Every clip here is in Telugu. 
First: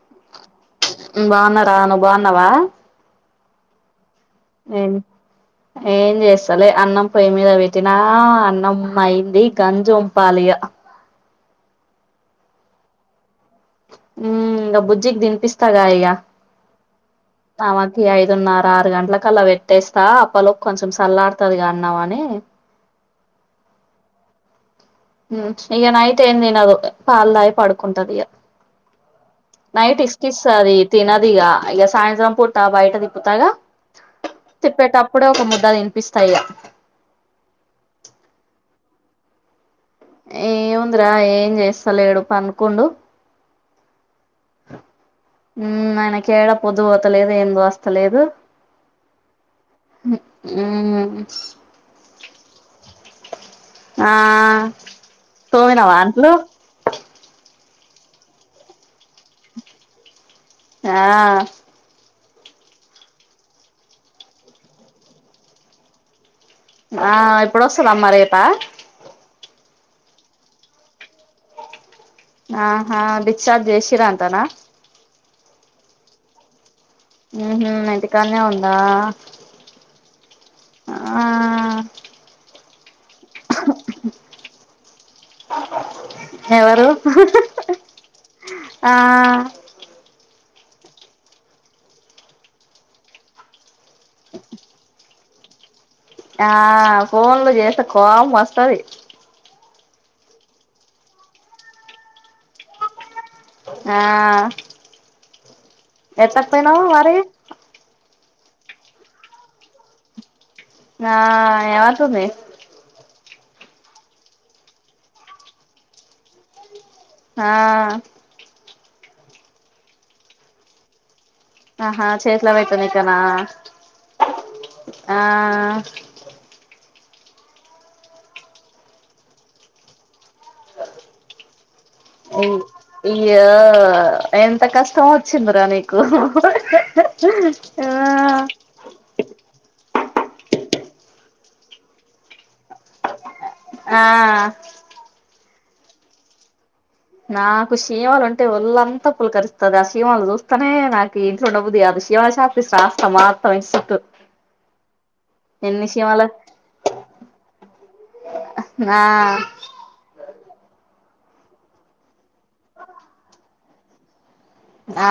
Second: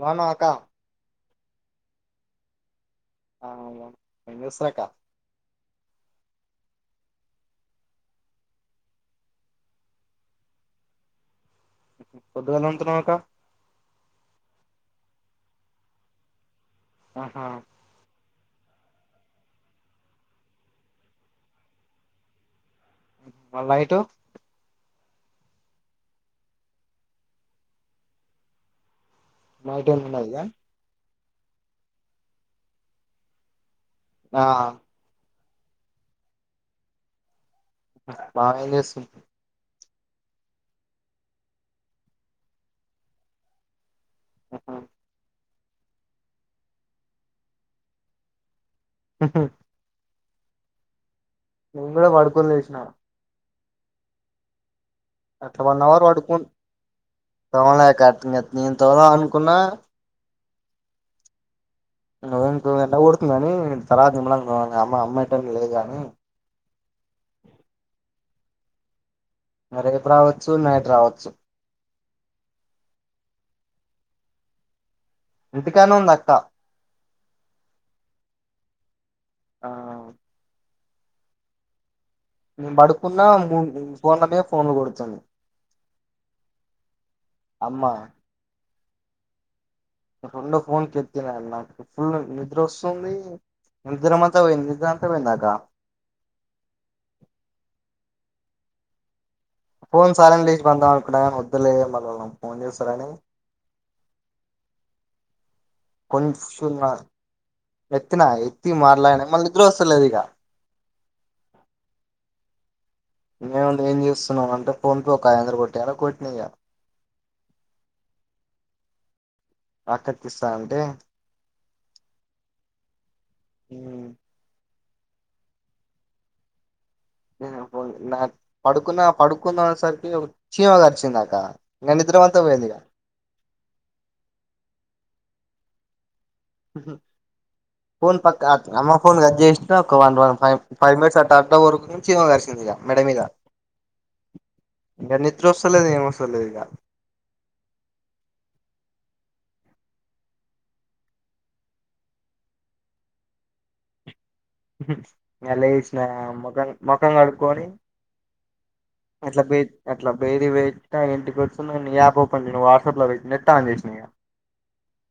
బాగున్నావా అక్క బాగున్న రా నువ్వు బాగున్నావా అవును ఏం చేస్తారు అక్క ఏం ఏం చేస్తాలే అన్నం పొయ్యి మీద పెట్టినా అన్నం అయింది గంజు ఉంపాలి ఈగ పొద్దుగాల ఉతున్నాంక హ ఇకా బుజ్జికి తినిపస్త తాగా ఈగ ఆహా ఆమాకియి ఇదున్నర ఆరు గంటలకలా పెట్టేస్తా అప్పలో కొంచెం సల్ల ఆడుతది కా అన్నామ అని మాల్ నైట్ ఉ ఇక నైతే ఏంది తనదు పాలు తాగి పడుకుంటది ఇక నైట్ ఏమి ఉన్నది ఇస్కి ఇగ ఇస్తది తినదు ఇక ఇక సాయంత్రం పూటా బయట తిప్పుతాగా ఆ తిప్పేటప్పుడే ఒక ముద్ద తినిపిస్తా ఇక మాయనే స ఏముందిరా ఏం చేస్త లేడు పనుకోండు ఆ ఉ ఆయనకి ఏడా పొద్దు పోతలేదు ఏం దోస్తలేదు హ ఉ నేను కూడా పడుకోని లేసిన ఆ అట్లా తోమిన వన్ అవర్ వాంట్లు పడుకోని తోమలే అక్క నెన్ తోముదాం అనుకున్న ఆ ఇంకోంట కొడుతుంది కాని తర్వాత మిమ అమ్ అమ్మ ఏంట లేదుగానీ పా రేపు రావచ్చు నైట్ రావచ్చు ఆహా డిచార్జ్ చేశీరా అంతనా ఇంతకాన ఉందక్క ఉహు ఇంటికడ్నే ఉందా ఆ ఆ నేను పడుకున్న మూ ఫోన్ల మీ ఫోన్లు కొడుతుంది ఎవరు అమ్మ ఆ రెండో ఫోన్ కెత్తిన నాకు ఫుల్ నిద్ర వస్తుంది నిజ్రమాంత పోయింది నిజ్రంత పోయిందగా ఆ పస్తార ఫోన్ సాలని లేచ బందాం అని వదులే మళ్ం ఫోన్ చేస్తారని ఆ ఎత్త పోయినావు మరి ఎత్తనా ఎత్తి మార్లా అనా మళ్ళీ నిద్ర వస్తలేదు ఇక నా ఏవాతంది నేను ఏం చేస్తున్నానంటే ఫోన్ పే ఒక ఆయాందర కొట్టాల కొట్టినయాల ఆ అక్కకిస్తా అంటే ఆహా చేట్ల వయితు నికనా ఆ నా పడుకున్న పడుకున్న సరికి క్షీమ గరిచిందాక ఈ ఈ ఎంత కష్టం వచ్చిందిరా నీకు ఫోన్ పక్క అమ్మ ఫోన్ గ్జస్త ఒక one one five five minutes అట్ట వరకు నుంచి చీమ కరిశింది మెడ మీద ఆ నిద్రొస్తలేదు ఏం ఓస్తలేదు ఇగ నాకు శిమాలు ఉంటే ఒళ్ళంతా పులకరిస్తది ఆ శిమలు చూస్తనే నాకు ఇగ ఇంట్లో ఉండబుద్ధి కాదు శిమలా చాక్పీస్ రాస్తా మొత్తం ఇంటి సుట్టు ఇగ లేషిన ముఖం ముఖం గడుక్కొని ఆ అట్ల బె అట్లా బయటికి పోయి క ఇగ ఇంటికి వచ్చి నీ ఈ యాప్ఓపెన్ నువ్ వాట్సాప్ ల పెట్టినట్టు ఆన్ చేసిన ఇగ ఆ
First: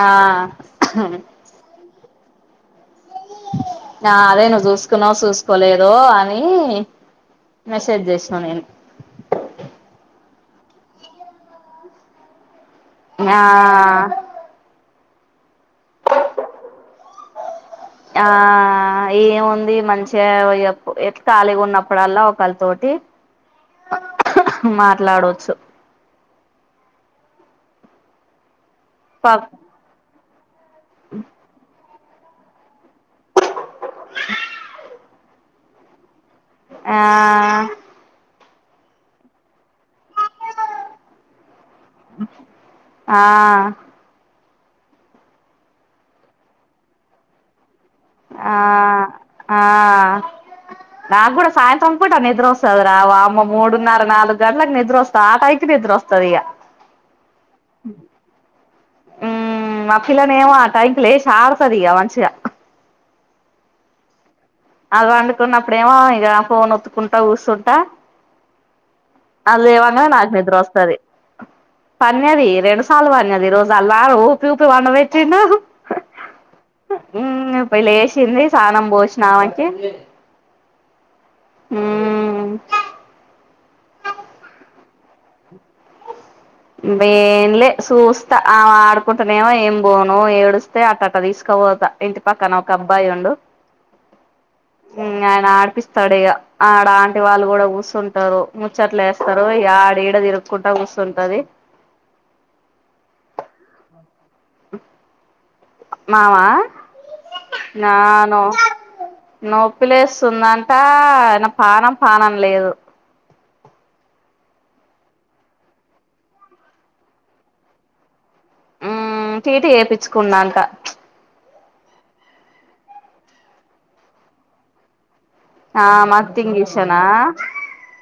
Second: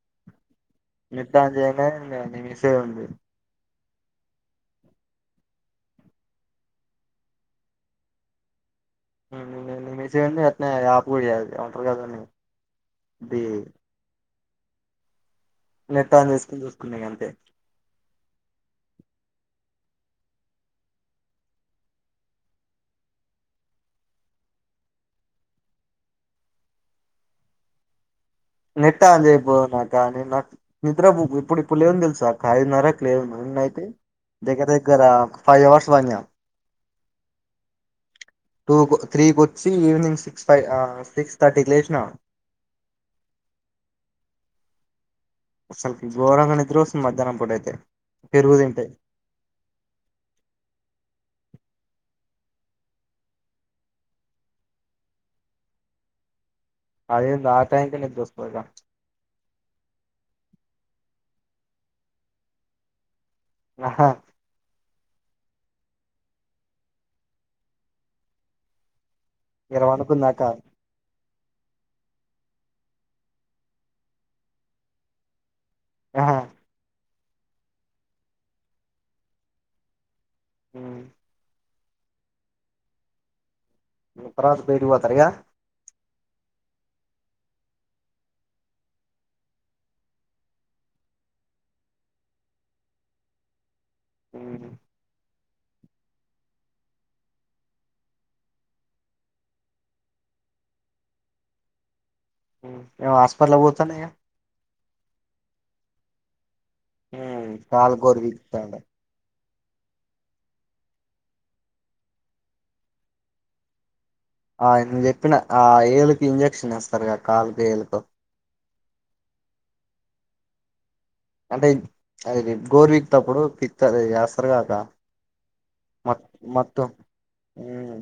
నెట్ ఆన్ చేయంగానే నీ మెసేజ్ ఉంది నా అదే నువ్ చేసుకున్నావ్ చూస్ కోలేదో అని మెసేజ్ చేసిన నేను నా యాపు యా ఏవోంటారు గద దాన్ని యా నెట్ ఆన్ చేసుకొని చూసుకున్నా ఇగ అంతే ఆ ఆ ఏముంది మంచిగా ఎ ఇగ ఖాళీగున్నప్పుడల్లా ఒకళతోటి మాట్లాడోచ్చు నెట్టా ఆన్ చేయక పక్ పొదునాక్క నాక్ నిద్ర ఇప్పుడు ఇప్పుడు లేవన్ తెల్ సా అక్క అయిదున్నర లేవన్ ఎన్ని అయితే దగ్గర దగ్గర ఒక ఫైవ్ అవర్స్ వన్యా ఆ టూకు త్రీకోచ్చి ఈవినింగ్ సి సిక్స్ ఫైవ్ ఆ సిక్స్ థర్టీ కీ లేసినా ఆ అసలికి గోరంగా నిద్రొస్తుంది మధ్యాహ్నం పూటైతే ఆ ఆ నాకూడా ఓస్ సాయంత్రం పూట నిద్రొస్తది రా వామ్మో మూడున్నర నాలుగు గంటలకు నిద్ర వస్తది ఆ టైం కి నిద్ర వస్తది ఇగ అదేంది ఆ టైంకే నిద్ర వస్తది ఇగ ఉమ్ అఖిల నేమో ఆ టైం లెషీ అడుతదీ ఇగ మంచిగా ఆహా అది వండుకున్నప్పుడేమో ఇగ ఫోన్ ఒత్తుకుంటా కూస్తుంటా అది ఈడ లేవంగనే నాక్ పండుకుందాక నిద్రొస్తది పన్యాది రెండు సాల్లా పన్నది ఈ రోజు అల్లా నానా ఊపిఊపి పండపెటిండు ఆహా ఉ ఇప్పుడే లేశింది సానం పోసినవాకి హ్మ్ హ్మ్ ఉప్పరస్ బయిటీ పొత్తరాఇగా వేన్లే సుస్తా ఆవ ఆడుకుంటనేమో ఏం బోను ఏడుస్తే అట్ట అట్ట తీసుక వోతా ఇంటి పక్కన ఒక అబ్బాయి ఉండు హుమ్ ఆయన ఆడిపిస్తాడు ఇగ ఆడ ఆంటీ వాళ్ళు కూడా కూసుంటరు ముచ్చట్లేస్తారు ఆడడ తిరుగుకుంట కూసుంటదీ ఇవా ఆస్పట్లా వోతంది గా మామా కాలు గోరు నానో పీకుతాండు నొప్పిలేస్తుందంట ఆయన పానం పానం లేదు ఆయనకి చెప్పిన ఆ ఏళకి ఇంజక్షన్ ఇస్తారుగా కాలుకి ఏలుకో ఉ టీటీ చేయిచ్చుకున్నాంట అంటే అది గోరు పిక్ప్పుడు పికుత చేస్తారు కాక. ఆ మత్తు ఇంజక్షన్ ఉమ్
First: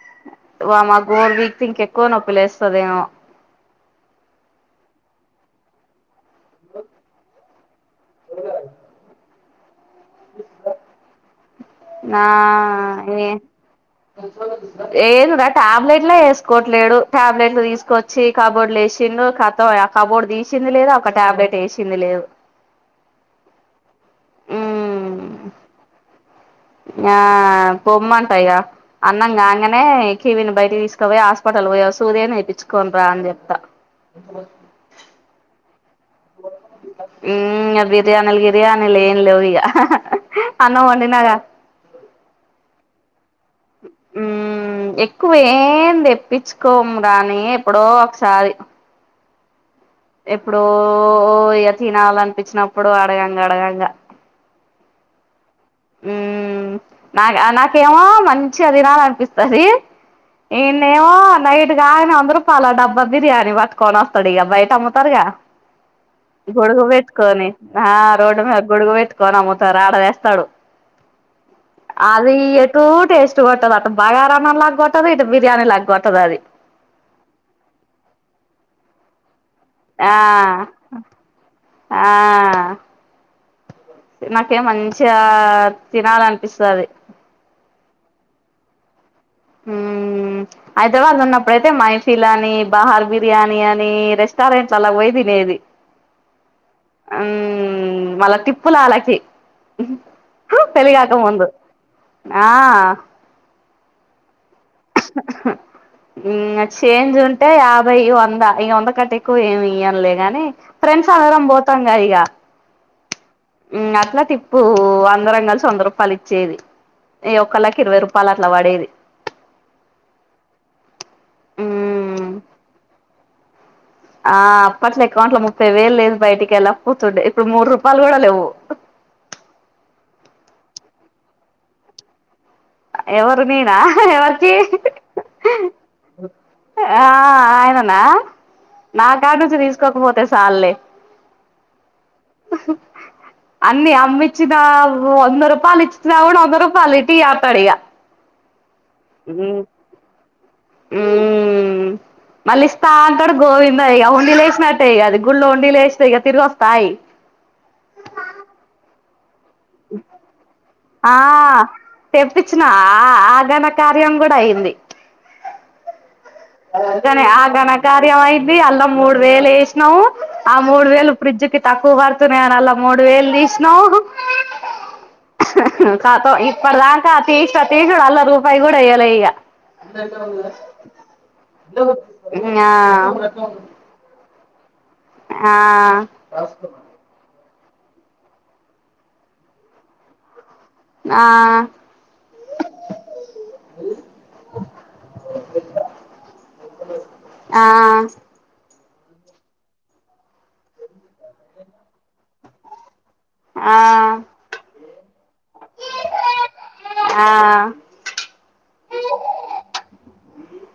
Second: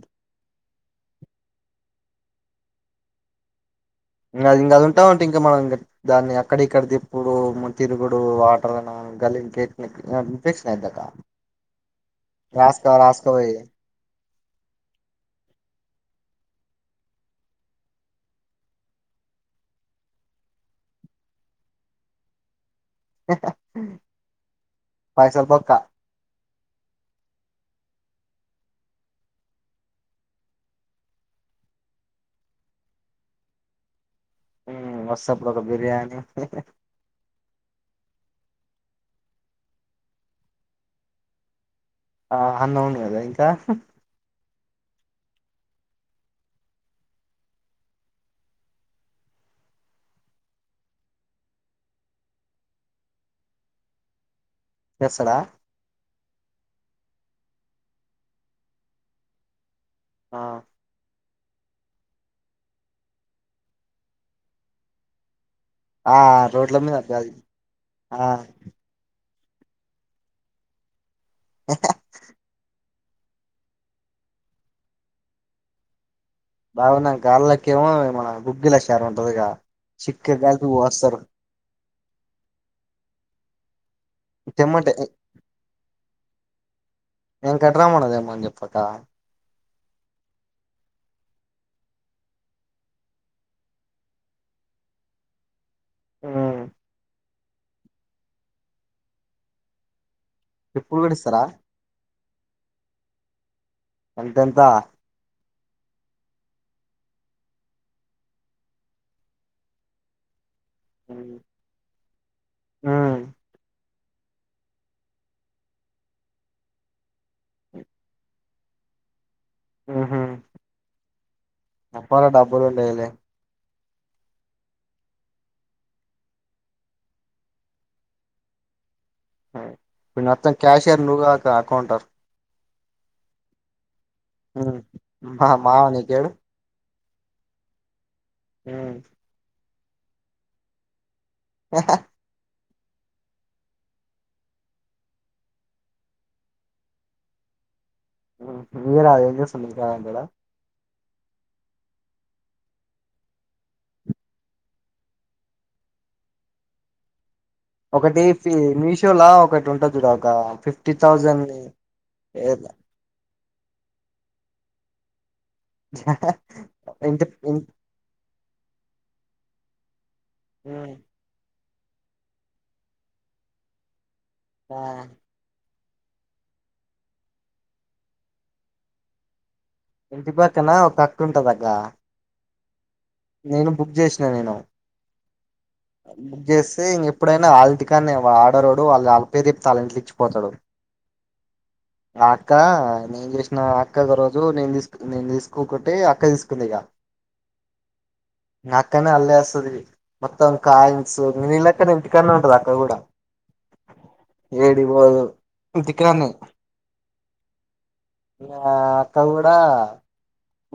వా మా గోర్ వీక్ ఇంకెక్కువ నొప్పి లేస్తదేమో ఇంకాది ఇంకా అది ఉంటావుంటే ఇంకా మనం ఇంకా దాన్ని అక్కడ ఇక్కడిది ఇప్పుడు. తిరుగుడు వాటర్నా గల్లీ ఇన్ఫెక్షన్ అయితదా నా ఏ ఏ రా ట్యాబ్లెట్లా వే తీకోట్లేడు టాబ్లెట్లు తీసుకొచ్చి కబోర్లు లేచిండు కతం ఆ కబోర్డు తీసింది లేదా ఒక టాబ్లెట్ టేషింది లేదు పైసలు బొక్క ఆ పోమ్మంటాయ్యా అన్నం కాంగానే కివిని బయట తీసుకపో హాస్పిటల్ తొలుక పోయి ఒక సూది అయిన వేయించుకొని రా అని చెప్తా వస్తసప్పుడు ఒక బిర్యానీ ఇ బిర్యానీలు బిర్యానీ లేం లేవు ఇక అన్నం వండినా గా ఆ అన్నము ఉందా ఇంకా ఎక్కువేం తెప్పించుకోము కానీ ఎప్పుడో ఒకసారి ఎప్పుడో ఇగ తినాల అనిపించినప్పుడు అడగాంగా అడగాంగా తెస్సాడ ఉ నా నాకేమో మంచి అదినాల అనిపిస్తుంది ఆ ఏ నవా నైట్ గాన్ నీ అందరూ తలో డబ్బా బిర్యానీ పట్టుకొని వస్తాడు ఇక బయట అమ్ముతారుగా ఆ, రోడ్ల మీద గది గొడగువత్కోనీ హా ఆ రోడ్ మ గొగువ కోనమత ఆడ తెస్తాడు అది ఈ ఎ [unintelligible] టేస్ట్ కొట్టదు అటు బగారాన్నం లాగా కొట్టదు ఇటు బిర్యానీ లాగ కొట్టదు అది బాగున్నాం గన్లేకి ఏమో మన గుగ్గిళ్ళ చారు ఉంటందిగా ఆ చిక్కే దాకా కోస్తారు ఆ నాకే తెమ్మంటే మంచిగా తినాల అనిపిస్తుది మని చెప్పట హ హైదరాబాద్ ఉన్నప్పుడైతే మైఫిల్ అని బహార్ బిర్యానీ అని రెస్టారెంట్ అలా పోయి తిని ఏది ఆ ఉ వళ్ళా టిప్పులు వాళ్ళకి ఇప్పుడు కూడా ఇస్తారా ఆ ఎంత ఎంత చేంజ్ ఉంటే యాభై వంద ఈ వంద కట్టా ఎక్కువ ఏమి ఇవ్వంలే గాని. ఫ్రెండ్స్ అందరం పోతాంగా ఇక ఆ అట్లా టిప్పు అందరం కలిసి వంద రూపాయలు ఇచ్చేది. ఒక్కలకి ఇరవై రూపాయలు అట్లా పడేది. [unintelligible] మ్మ్ డబ్బులుండేది లే ఆ అప్పట్లో అకౌంట్లో ముప్పై వేలు లేదు బయటికి వెళ్ళకపోతుండే ఇప్పుడు మూడు రూపాలు కూడా లేవు ఉమ్ ఇప్పుడు మొత్తం క్యాషయర్ నువ్వుక అకౌంటారు ఎవరు నేనా ఎవరికి మా మావానికీయడు ఆ ఆయననా నా కాడ నుంచి తీసుకోకపోతే సల్లే ఆ అన్ని అమ్మి ఇచ్చినా వంద రూపాయలు ఇచ్చినావుం వంద రూపాయలు ఇటీ పడియా మీరా ఎంజేస్తున్నారు అంటాడా ఉమ్ మళ్ళీ ఇస్తా అంటాడు గోవింద ఇక ఉండి లే వేసినట్టే ఇ అది గుళ్ళలో ఉండి లేస్తా ఇక తిరిగి వస్తాయి ఒకటి ఫి మీషోలా ఒకటి ఉంటుంది చూడ అక్క ఫిఫ్ ఆ తెప్పించిన ఆ ఆగనకార్యం కూడా అయింది గని ఇంటి ఆ ఘనకార్య అయింది అల్లా మూడు వేలు వేసినావు ఆ మూడు వేలు ఫ్రిడ్జ్ కి తక్కువ కడుతున్నా అని అలా మూడు వేలు తీసినమ్ ఆ కాతం ఇప్పటి దాకా తీసు తీసుడు అల్ల రూపాయి కూడా ఏయ్యాలె ఇగా ఇంటి పక్కన ఒకక్క ఉంటదక్క ఆ నేను బుక్ చేసినా నేను ఆ బుక్ చేస్తే ఇంక ఎప్పుడైనా అల్లింటి కానే అడరోడు వాళ్ళ పేరు చెప్పి తళ్ళ ఇంంటిలు ఇచ్చిపోతాడు ఆ అక్క నేను చేసిన అక్క ఒక రోజు నేను తీసుకు నేను తీసుకోకటి అక్క తీసుకుంది ఇగ ఆహ అక్కనే అల్లేస్తది మొత్తం కాయిన్స్ నీలెక్కనే అక్క ఇంటికనే ఉంటంది అక్క కూడా ఏడికి పోదు ఇంటికన్నె ఆ ఆ అక్క కూడా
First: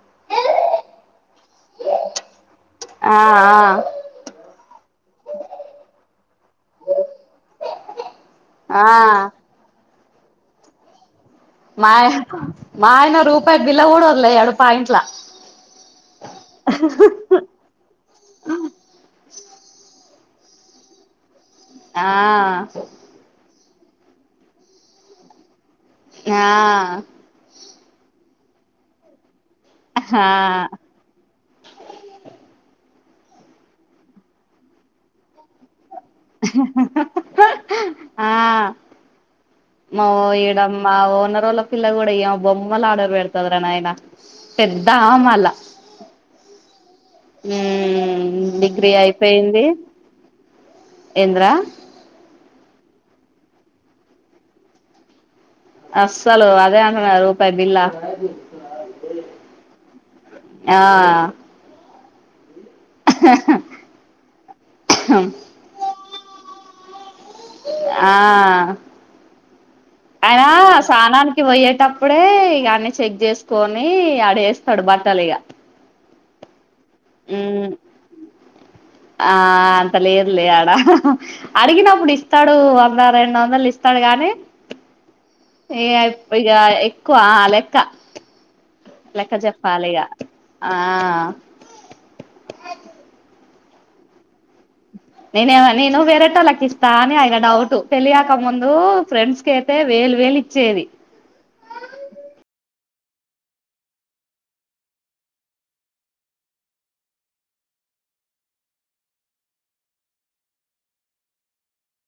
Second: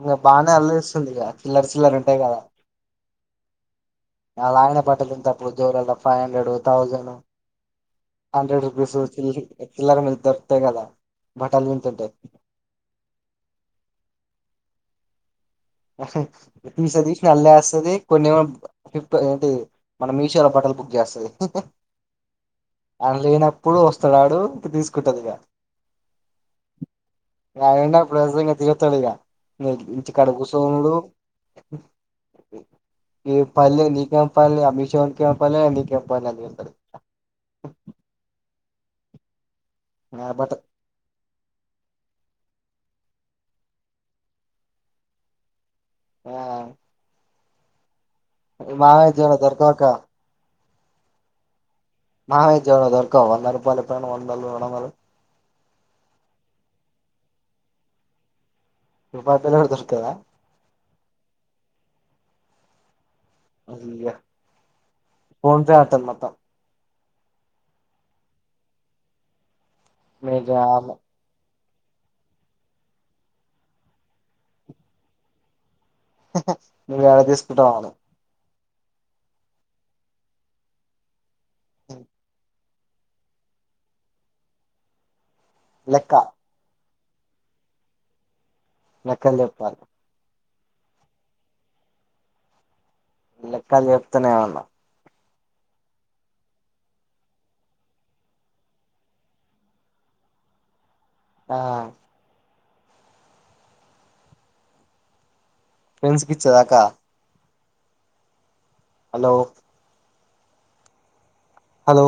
ఇంకా బానే అల్లరిస్తుంది ఇక చిల్లరి చిల్లరి ఉంటాయి కదా ఆ ఆ ఆలయన పట్టలుంటేప్పుడు జోర ఫైవ్ హండ్రెడ్ థౌజను హండ్రెడ్ ఆ రూపీస్ చిల్ చిల్లర్ మీద దొరుకుతాయి కదా బట్టలు మాయ తింటుంటే మాయన రూపాయ బిళ్ళ కూడా వదిలేయడు పాయింట్ల ఉహు తీసినై తీసినట్టు అల్లే ఎస్తది కొన్ని అంటే మన మీషోలో బట్టలు బుక్ చేస్తది ఆ ఇప్పుడు వస్తున్నాడు ఇంక తీసుకుంటదిగా ఆ ఆయన తిడతాడు ఇగ ఇంటికాడ కుస్ తుండు ఈ పల్లే నీకం పల్లే అ మిషోవానికి ఏం పల్లే నీకే ఆ మా ఓ ఆ బట్ ఇడమ ఓనరోళ పిల్ల కూడా ఎమ బొమ్మల ఆడరు పెడుతదీ రా నాయన పెద్ద ఆమె మల్ల ఆ ఉమ్ డిగ్రీ మామయ్య జేబులో అయిపొయింది దొరకవక్క ఎంద్రా ఆ ఉజ్జోగా దొర్కవ వంద రుపాలు పైన వందలు రొండొందలు అస్సలు అదే అంటున్నా రూపాయి బిల్లా రూపాయి బిల్ల గూడ దొరుకుతదా ఆ ఫోన్ చే అటన్ మొత్తం ఆ ఆయనా మీకు సానానికి బొయ్యే టప్పుడే ఇగ అన్నీ చెగ్ చేస్కోని ఆడేస్తాడు బట్టలు ఇగా నువ్వేడ తీసుకొంటవో అని ఆ అంత లేదు లే ఆడా అడిగినప్పుడు ఇస్తాడు వంద రెండొందలు ఇస్తా గానే ఏ లెక్క ఇగ ఎక్కువ ఆ లెక్క లెక్క లెక్కలు చెప్పాలి జెప్పాలిగ ఆ లెక్కలు చెప్తూనేమన్నా నేనేమ నేను వేరేటోళక్కిస్తా అని ఆయన డౌట్ పెళ్లిగాక ముందు ఫ్రెండ్స్ కైతే వేలిచ్చేది ఆ ఫ్రెండ్స్ కిచ్చేదాకా హలో హలో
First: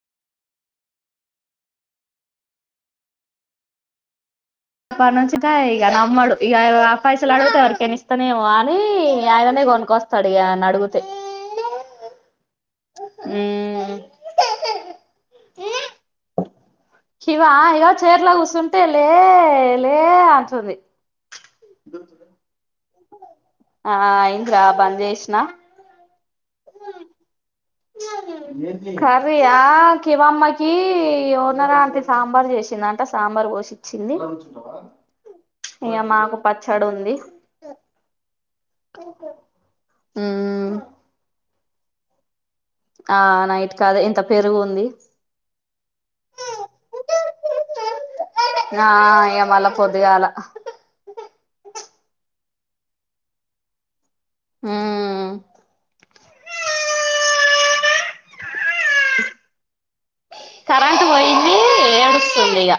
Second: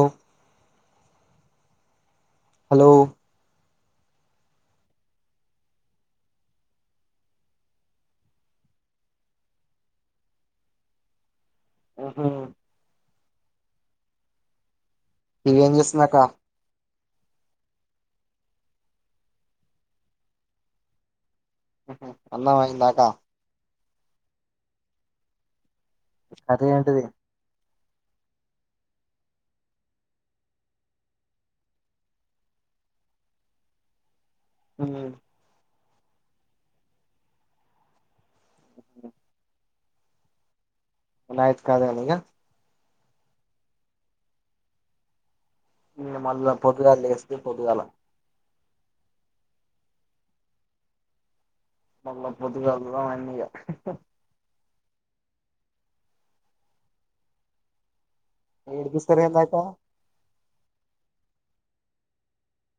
హలో అప్పనుంచిద ఇగ నమ్మడు ఇగ అప్పైయిసలు అడిగుతే ఎవరికైని ఇస్తనేమో అని ఆయననే కొనుకొస్తాడిగా ఆనడుగితే ఆహా ఉమ్ ఏం చేస్తుందక్క షివా ఇగ చైర్లో కూసుంటే లే లే అంటుంది అన్నం అయిందాకా ఆ అయింద్రా బంద్ జేష్నా అది ఏంటది కర్రియా కివమ్మకి ఓనరాంతి సాంబార్ చేసిందంట సాంబార్ పోషిచ్చింది హ్మ్ ఇంగ మాకు పచ్చడుంది మ్మ్ నైట్ కదేనిగ ఆ నైట్ కదే ఇంక పెరుగుంది ఇంగ మళ్ళ పొద్దు గాలేస్తే పొద్దుగాల నా ఇగ మళ్ళ పొద్దుగాల మళ్ళ పొద్దుగాల దుదాం అన్నిగా హ్మ్ ఏడు దిసరేందక కరెంట్ పోయింది ఏడుస్తుంది ఇగ